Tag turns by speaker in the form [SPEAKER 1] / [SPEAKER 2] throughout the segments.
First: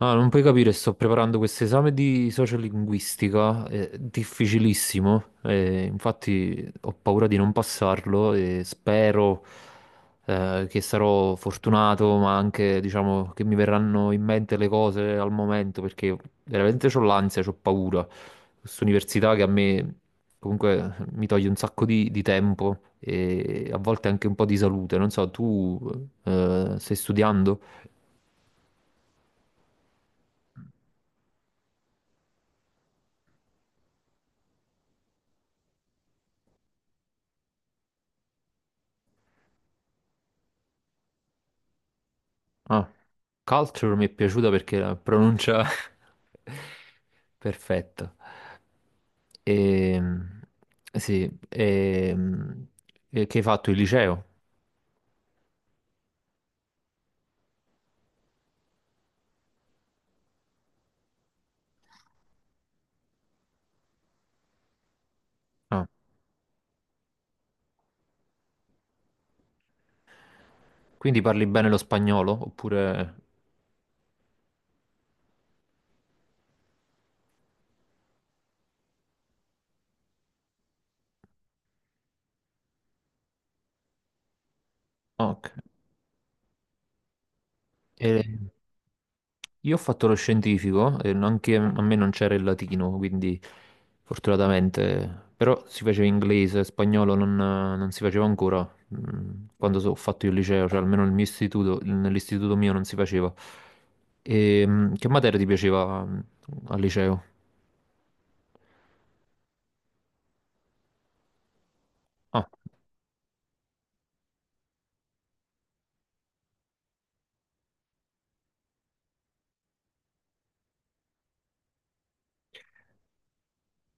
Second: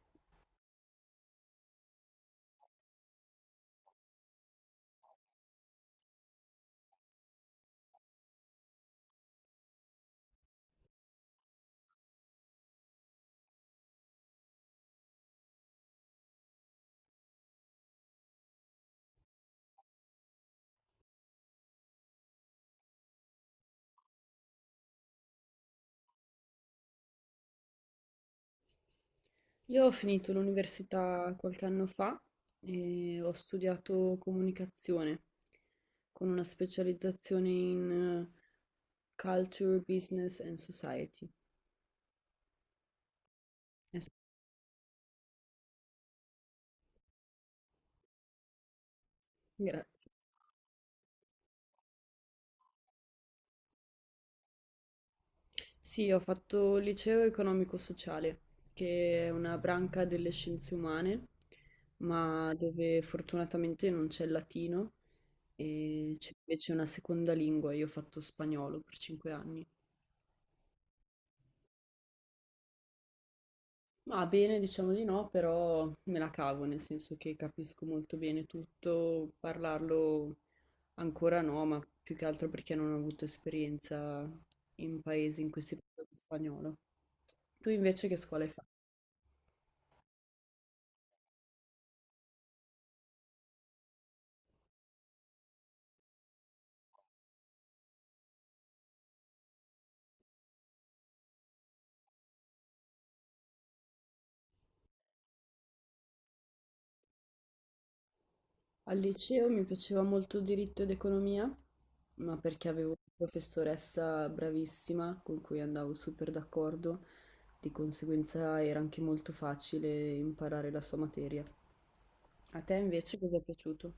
[SPEAKER 1] Ah, non puoi capire, sto preparando questo esame di sociolinguistica, è difficilissimo, e infatti ho paura di non passarlo e spero che sarò fortunato, ma anche, diciamo, che mi verranno in mente le cose al momento, perché veramente ho l'ansia, ho paura. Questa università che a me comunque mi toglie un sacco di tempo e a volte anche un po' di salute. Non so, tu stai studiando?
[SPEAKER 2] Io ho finito l'università qualche anno fa e ho studiato comunicazione con una specializzazione in Culture, Business and Society.
[SPEAKER 1] Ah, Culture mi è
[SPEAKER 2] Es-
[SPEAKER 1] piaciuta perché la pronuncia perfetta.
[SPEAKER 2] Grazie.
[SPEAKER 1] Ehm, sì, e che hai fatto il liceo?
[SPEAKER 2] Sì, ho fatto liceo economico-sociale, che è una branca delle scienze umane, ma dove fortunatamente non c'è il latino
[SPEAKER 1] Ah,
[SPEAKER 2] e c'è invece una seconda lingua. Io ho fatto spagnolo per 5 anni.
[SPEAKER 1] quindi parli bene lo spagnolo? Oppure...
[SPEAKER 2] Ma bene, diciamo di no, però me la cavo, nel senso che capisco molto bene tutto, parlarlo ancora no, ma più che altro perché non ho avuto esperienza in paesi
[SPEAKER 1] Ok.
[SPEAKER 2] in cui si parla lo spagnolo. Tu invece che scuola
[SPEAKER 1] Ehm,
[SPEAKER 2] hai fatto?
[SPEAKER 1] Io ho fatto lo scientifico e anche a me non c'era il latino, quindi fortunatamente, però si faceva inglese, spagnolo non si faceva ancora quando ho fatto io il liceo, cioè almeno nel mio istituto, nell'istituto mio non si faceva. Che materia ti piaceva al liceo?
[SPEAKER 2] Al liceo mi piaceva molto diritto ed economia, ma
[SPEAKER 1] Ah,
[SPEAKER 2] perché avevo una professoressa bravissima con cui andavo super d'accordo, di conseguenza era anche molto facile imparare la sua materia. A te invece cosa è piaciuto?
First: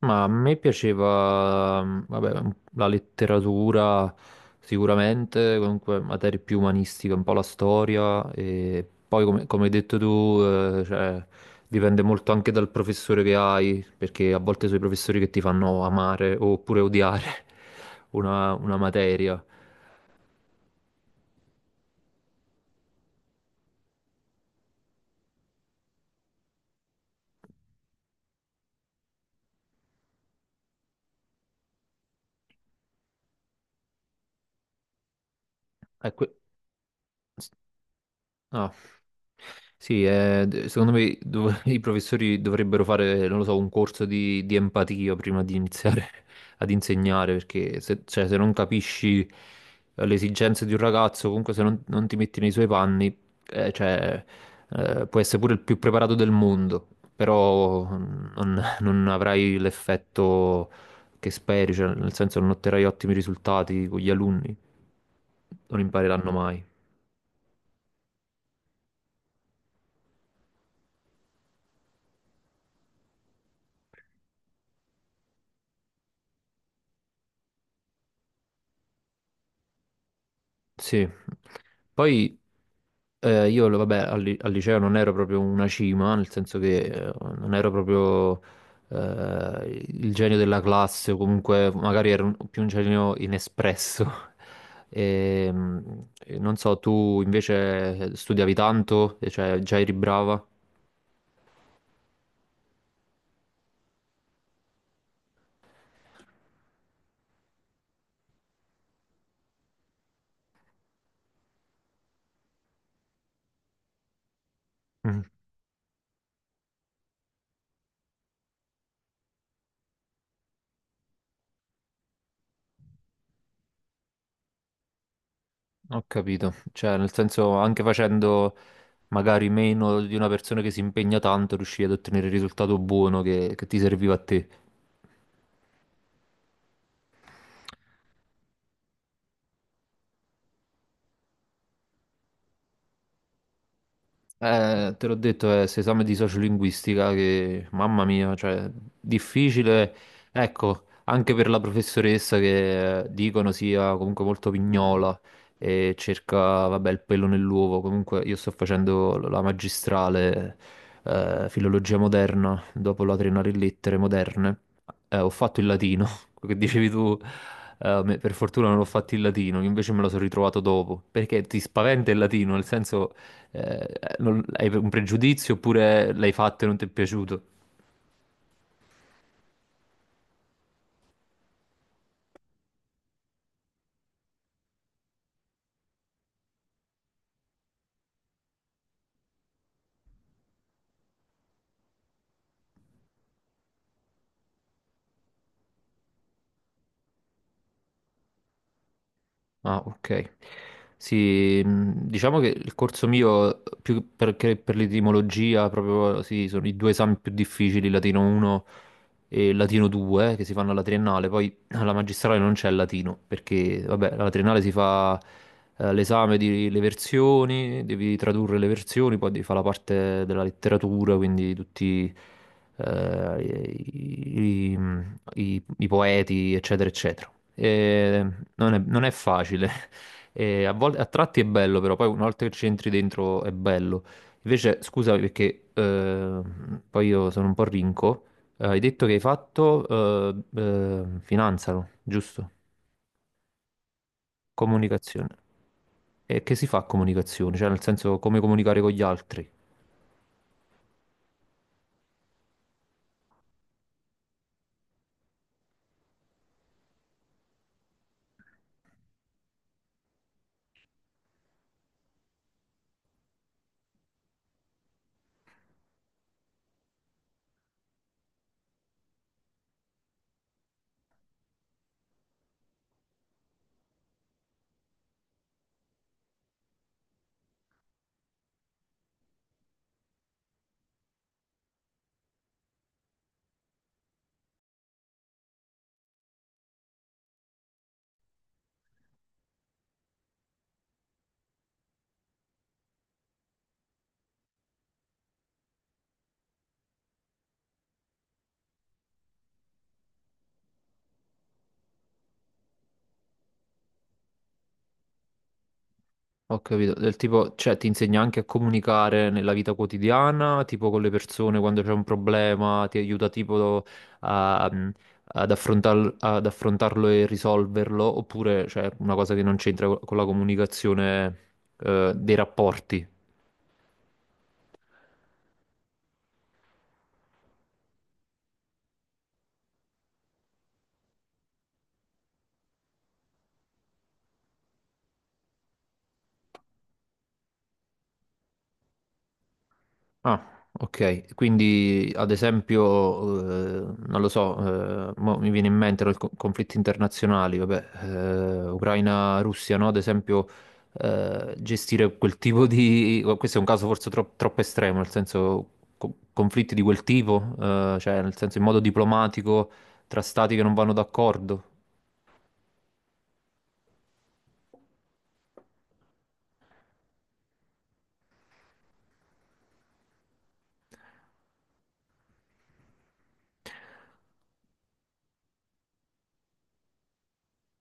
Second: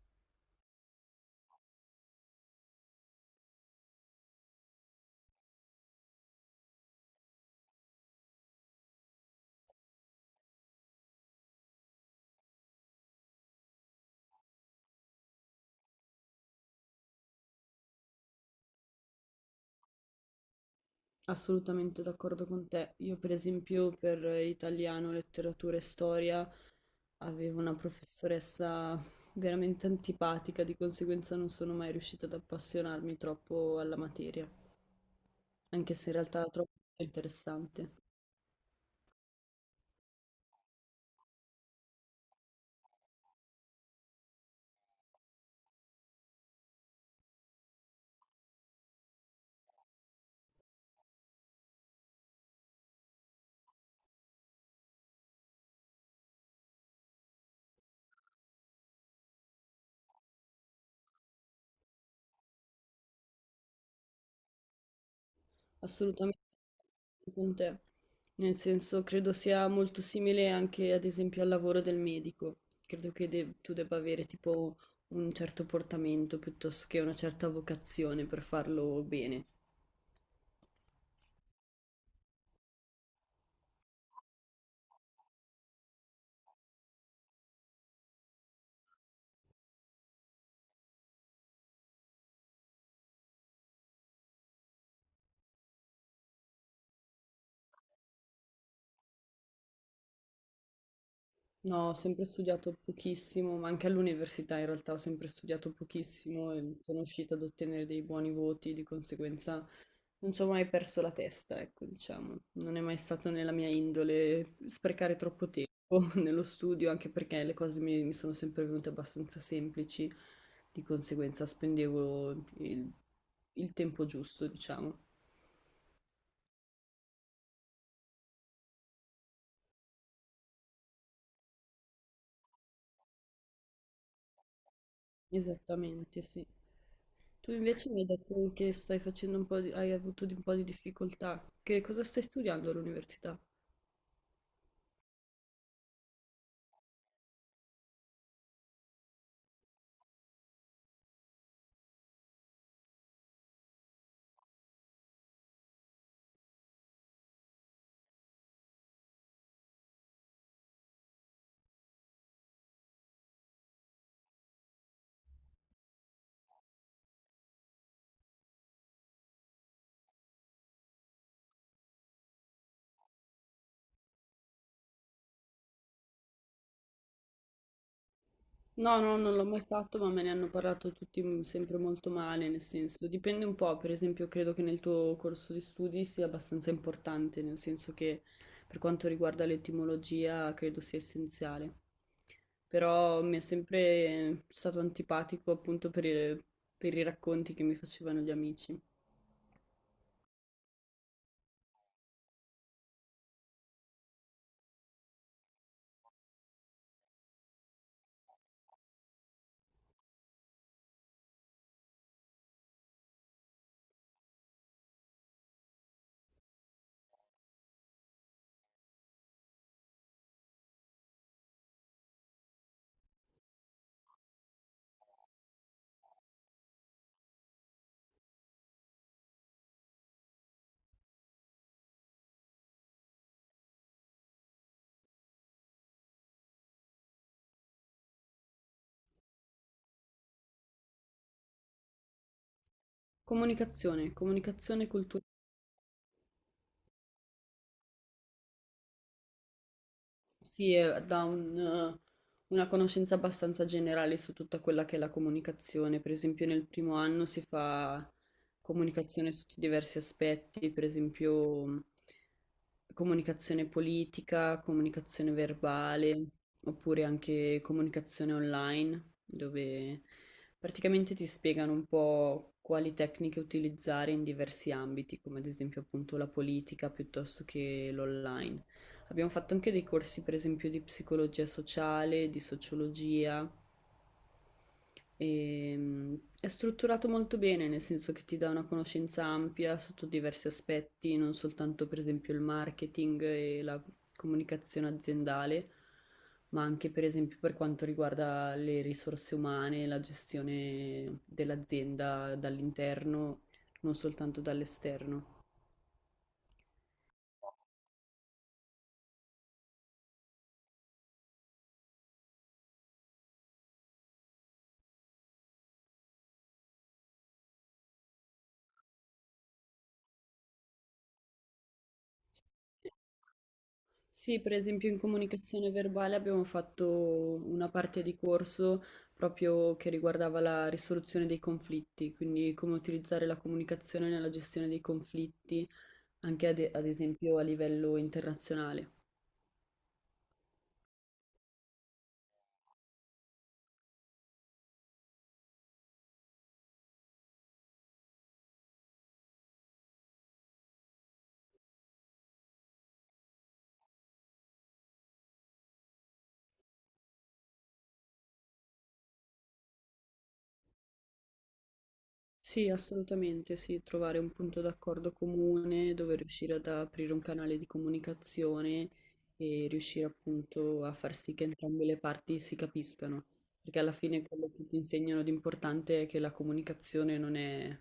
[SPEAKER 1] ma a me piaceva, vabbè, la letteratura sicuramente, comunque materie più umanistiche, un po' la storia e poi come hai detto tu, eh, cioè, dipende molto anche dal professore che hai, perché a volte sono i professori che ti fanno amare oppure odiare una materia.
[SPEAKER 2] Assolutamente d'accordo con te. Io, per esempio, per italiano, letteratura e storia avevo una professoressa veramente antipatica, di conseguenza non sono mai riuscita ad appassionarmi troppo alla materia, anche se in
[SPEAKER 1] Ecco,
[SPEAKER 2] realtà era troppo interessante.
[SPEAKER 1] ah, sì, secondo me i professori dovrebbero fare, non lo so, un corso di empatia prima di iniziare ad insegnare, perché se, cioè, se non capisci le esigenze di un ragazzo, comunque se non ti metti nei suoi panni, eh, cioè, puoi essere pure il più preparato del mondo, però mm, non, non avrai l'effetto che speri, cioè, nel senso non otterrai ottimi risultati con gli alunni, non impareranno
[SPEAKER 2] Assolutamente
[SPEAKER 1] mai.
[SPEAKER 2] con te. Nel senso, credo sia molto simile anche ad esempio al lavoro del medico. Credo che tu debba avere tipo un certo portamento piuttosto che una certa vocazione per farlo bene.
[SPEAKER 1] Sì. Poi io, vabbè, al liceo non ero proprio una cima, nel senso che non ero proprio il genio della classe, o comunque magari ero più un genio inespresso. E, mm, e non so, tu invece studiavi tanto, e cioè già eri brava?
[SPEAKER 2] No, ho sempre studiato pochissimo, ma anche all'università in realtà ho sempre studiato pochissimo e sono riuscita ad ottenere dei buoni voti, di conseguenza non ci ho mai perso la testa, ecco, diciamo. Non è mai stato nella mia indole sprecare
[SPEAKER 1] Mm,
[SPEAKER 2] troppo tempo nello studio, anche perché le cose mi sono sempre venute abbastanza semplici, di conseguenza spendevo il, il tempo giusto, diciamo.
[SPEAKER 1] Ho capito, cioè nel senso anche facendo magari meno di una persona che si impegna tanto, riuscivi ad ottenere il risultato buono che ti serviva a te.
[SPEAKER 2] Esattamente, sì. Tu invece mi hai detto che stai facendo un po' di, hai avuto un po' di difficoltà. Che cosa stai studiando all'università?
[SPEAKER 1] Te l'ho detto, è questo esame di sociolinguistica che, mamma mia, cioè, difficile, ecco, anche per la professoressa che dicono sia comunque molto pignola e cerca, vabbè, il pelo nell'uovo. Comunque io sto facendo la magistrale filologia moderna dopo la triennale in lettere moderne. Ho fatto il latino. Quello che dicevi tu, per fortuna non l'ho fatto in latino, io invece me lo sono ritrovato dopo, perché ti spaventa il latino, nel senso, eh, hai un pregiudizio oppure l'hai fatto e non ti è piaciuto?
[SPEAKER 2] No, no, non l'ho mai fatto, ma me ne hanno parlato tutti sempre molto male, nel senso, dipende un po', per esempio, credo che nel tuo corso di studi sia abbastanza importante, nel senso che per quanto riguarda l'etimologia credo sia essenziale. Però mi è sempre stato antipatico appunto per i racconti che mi facevano gli amici.
[SPEAKER 1] Ah, ok. Sì, diciamo che il corso mio, più che per l'etimologia, proprio sì, sono i due esami più difficili, latino 1 e latino 2, che si fanno alla triennale. Poi alla magistrale non c'è il latino, perché, vabbè, alla triennale si fa l'esame delle versioni, devi tradurre le versioni, poi devi fare la parte della letteratura, quindi tutti eh, i, i- i poeti, eccetera, eccetera. E non è facile. E a volte, a tratti è bello, però poi una volta che ci entri dentro è bello. Invece, scusa perché poi io sono un po' rinco. Hai detto che hai fatto finanza, no? Giusto?
[SPEAKER 2] Comunicazione, comunicazione culturale.
[SPEAKER 1] Comunicazione. E che si fa a comunicazione? Cioè, nel senso, come comunicare con gli altri?
[SPEAKER 2] Sì, dà una conoscenza abbastanza generale su tutta quella che è la comunicazione. Per esempio, nel primo anno si fa comunicazione su diversi aspetti, per esempio comunicazione politica, comunicazione verbale, oppure anche comunicazione online, dove praticamente ti spiegano un po' quali tecniche utilizzare in diversi ambiti, come ad esempio appunto la politica piuttosto che l'online. Abbiamo fatto anche dei corsi, per esempio, di psicologia sociale, di sociologia. E, è strutturato molto bene, nel senso che ti dà una conoscenza ampia sotto diversi aspetti, non soltanto, per esempio, il marketing e la comunicazione aziendale, ma anche, per esempio, per quanto riguarda le risorse umane, la gestione dell'azienda dall'interno, non soltanto dall'esterno.
[SPEAKER 1] Ho capito, del tipo, cioè ti insegna anche a comunicare nella vita quotidiana, tipo con le persone quando c'è un problema, ti aiuta tipo a- mm, ad ad affrontarlo e risolverlo, oppure c'è una cosa che non c'entra con la comunicazione, dei rapporti.
[SPEAKER 2] Sì, per esempio in comunicazione verbale abbiamo fatto una parte di corso proprio che riguardava la risoluzione dei conflitti, quindi come utilizzare la comunicazione nella gestione dei conflitti, anche ad esempio a livello internazionale.
[SPEAKER 1] Ah, ok. Quindi, ad esempio, non lo so, mo mi viene in mente i conflitti internazionali, vabbè, Ucraina-Russia, no? Ad esempio, gestire quel tipo di... Questo è un caso forse troppo estremo, nel senso, conflitti di quel tipo, nel senso, in modo diplomatico, tra stati che non vanno d'accordo.
[SPEAKER 2] Sì, assolutamente, sì, trovare un punto d'accordo comune dove riuscire ad aprire un canale di comunicazione e riuscire appunto a far sì che entrambe le parti si capiscano, perché alla fine quello che ti insegnano di importante è che la comunicazione non è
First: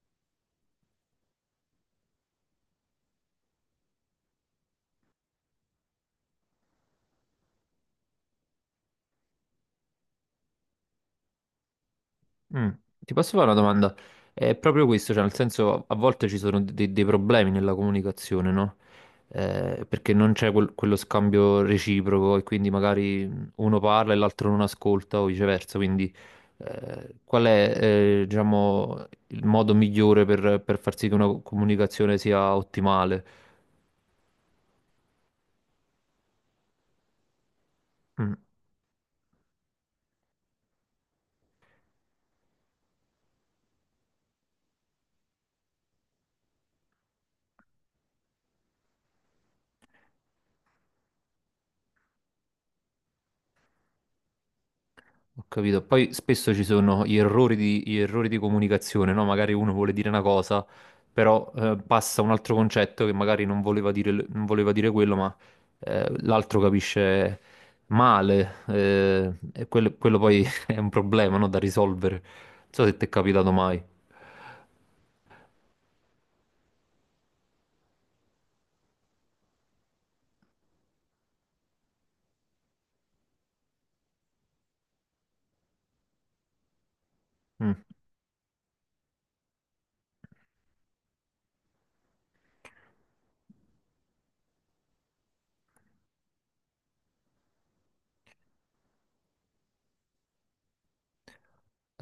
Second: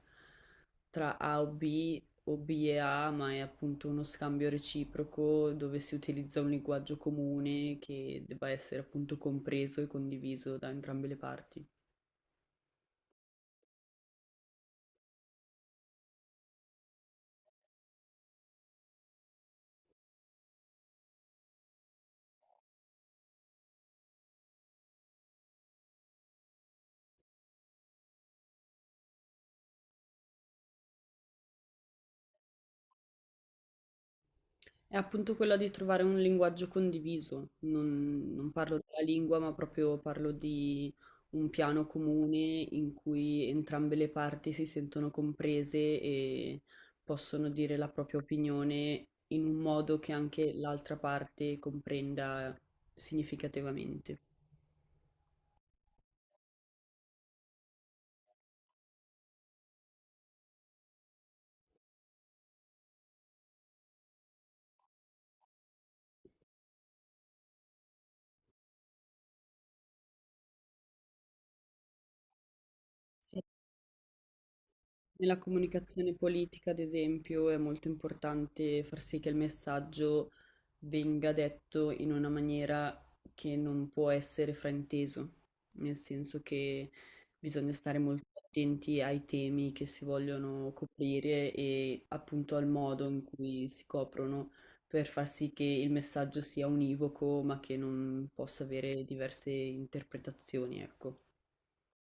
[SPEAKER 2] tra A o B e A, ma è appunto uno scambio reciproco dove si utilizza un linguaggio comune che debba essere appunto compreso e condiviso da entrambe le parti.
[SPEAKER 1] Mm. Ti posso fare una domanda? È proprio questo, cioè nel senso a volte ci sono dei problemi nella comunicazione, no? Perché non c'è quello scambio reciproco e quindi magari uno parla e l'altro non ascolta o viceversa, quindi qual è diciamo, il modo migliore per far sì che una comunicazione sia ottimale?
[SPEAKER 2] È appunto quella di trovare un linguaggio condiviso. Non,
[SPEAKER 1] Mm.
[SPEAKER 2] non parlo della lingua, ma proprio parlo di un piano comune in cui entrambe le parti si sentono comprese e possono dire la propria opinione in un modo che anche l'altra parte comprenda significativamente.
[SPEAKER 1] Ho capito. Poi spesso ci sono gli gli errori di comunicazione, no? Magari uno vuole dire una cosa, però passa un altro concetto che magari non voleva dire, quello, ma l'altro capisce male. E quello poi è un problema, no? Da risolvere. Non so se ti è
[SPEAKER 2] Sì.
[SPEAKER 1] capitato mai.
[SPEAKER 2] Nella comunicazione politica, ad esempio, è molto importante far sì che il messaggio venga detto in una maniera che non può essere frainteso, nel senso che bisogna
[SPEAKER 1] Mm.
[SPEAKER 2] stare molto attenti ai temi che si vogliono coprire e appunto al modo in cui si coprono per far sì che il messaggio sia univoco, ma che non possa avere diverse interpretazioni, ecco.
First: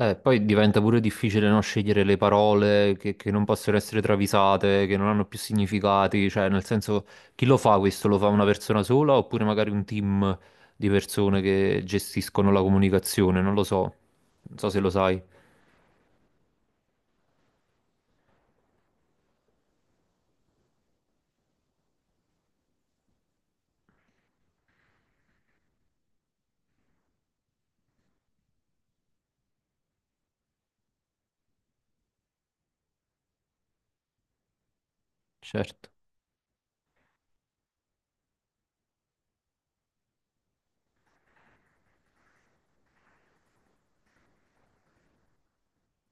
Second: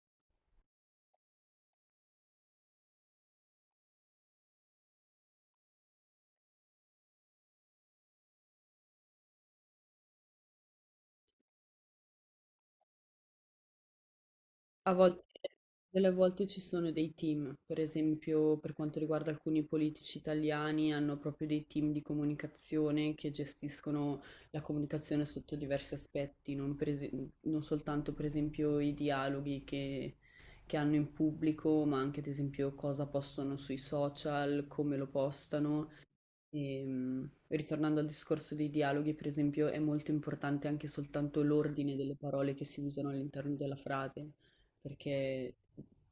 [SPEAKER 1] Poi diventa pure difficile non scegliere le parole che non possono essere travisate, che non hanno più significati, cioè nel senso chi lo fa questo? Lo fa una persona sola oppure magari un team di persone che gestiscono la comunicazione? Non lo so, non so se lo
[SPEAKER 2] A
[SPEAKER 1] sai.
[SPEAKER 2] volte, delle volte ci sono dei team, per esempio per quanto riguarda alcuni politici italiani, hanno proprio dei team di comunicazione che gestiscono la comunicazione sotto diversi aspetti, non, non soltanto per esempio i dialoghi che hanno in pubblico, ma anche ad esempio cosa postano sui social, come lo
[SPEAKER 1] Certo.
[SPEAKER 2] postano. Ritornando al discorso dei dialoghi, per esempio, è molto importante anche soltanto l'ordine delle parole che si usano all'interno della frase, perché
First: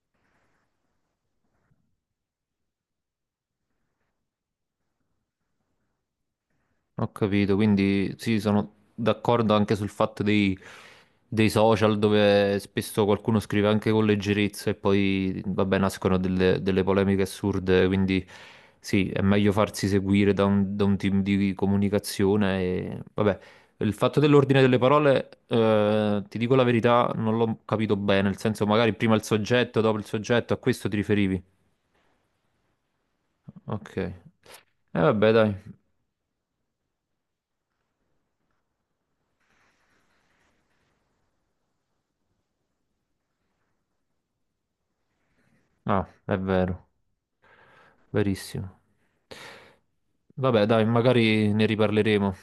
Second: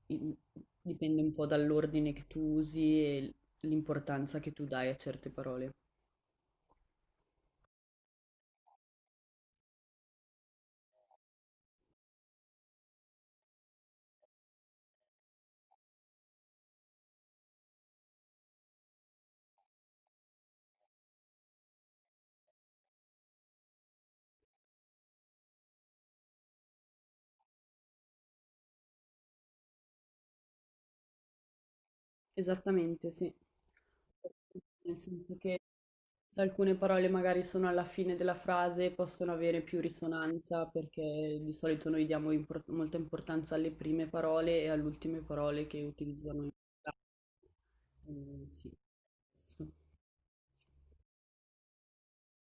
[SPEAKER 2] in- dipende un po' dall'ordine che tu usi e l'importanza che tu dai a certe parole.
[SPEAKER 1] Ho capito, quindi sì, sono d'accordo anche sul fatto dei social dove spesso qualcuno scrive anche con leggerezza e poi, vabbè, nascono delle polemiche assurde, quindi sì, è meglio farsi seguire da da un team di comunicazione e, vabbè, il fatto dell'ordine delle parole, ti dico la verità, non l'ho capito bene, nel senso magari prima il soggetto, dopo il soggetto, a questo ti riferivi?
[SPEAKER 2] Esattamente, sì.
[SPEAKER 1] Ok. E
[SPEAKER 2] Nel
[SPEAKER 1] vabbè,
[SPEAKER 2] senso che
[SPEAKER 1] dai.
[SPEAKER 2] se alcune parole magari sono alla fine della frase, possono avere più risonanza perché di solito noi diamo molta importanza alle prime parole e alle ultime parole che
[SPEAKER 1] Ah, è
[SPEAKER 2] utilizzano in.
[SPEAKER 1] vero.
[SPEAKER 2] Mm, sì.
[SPEAKER 1] Verissimo.
[SPEAKER 2] Su.
[SPEAKER 1] Vabbè, dai, magari ne riparleremo.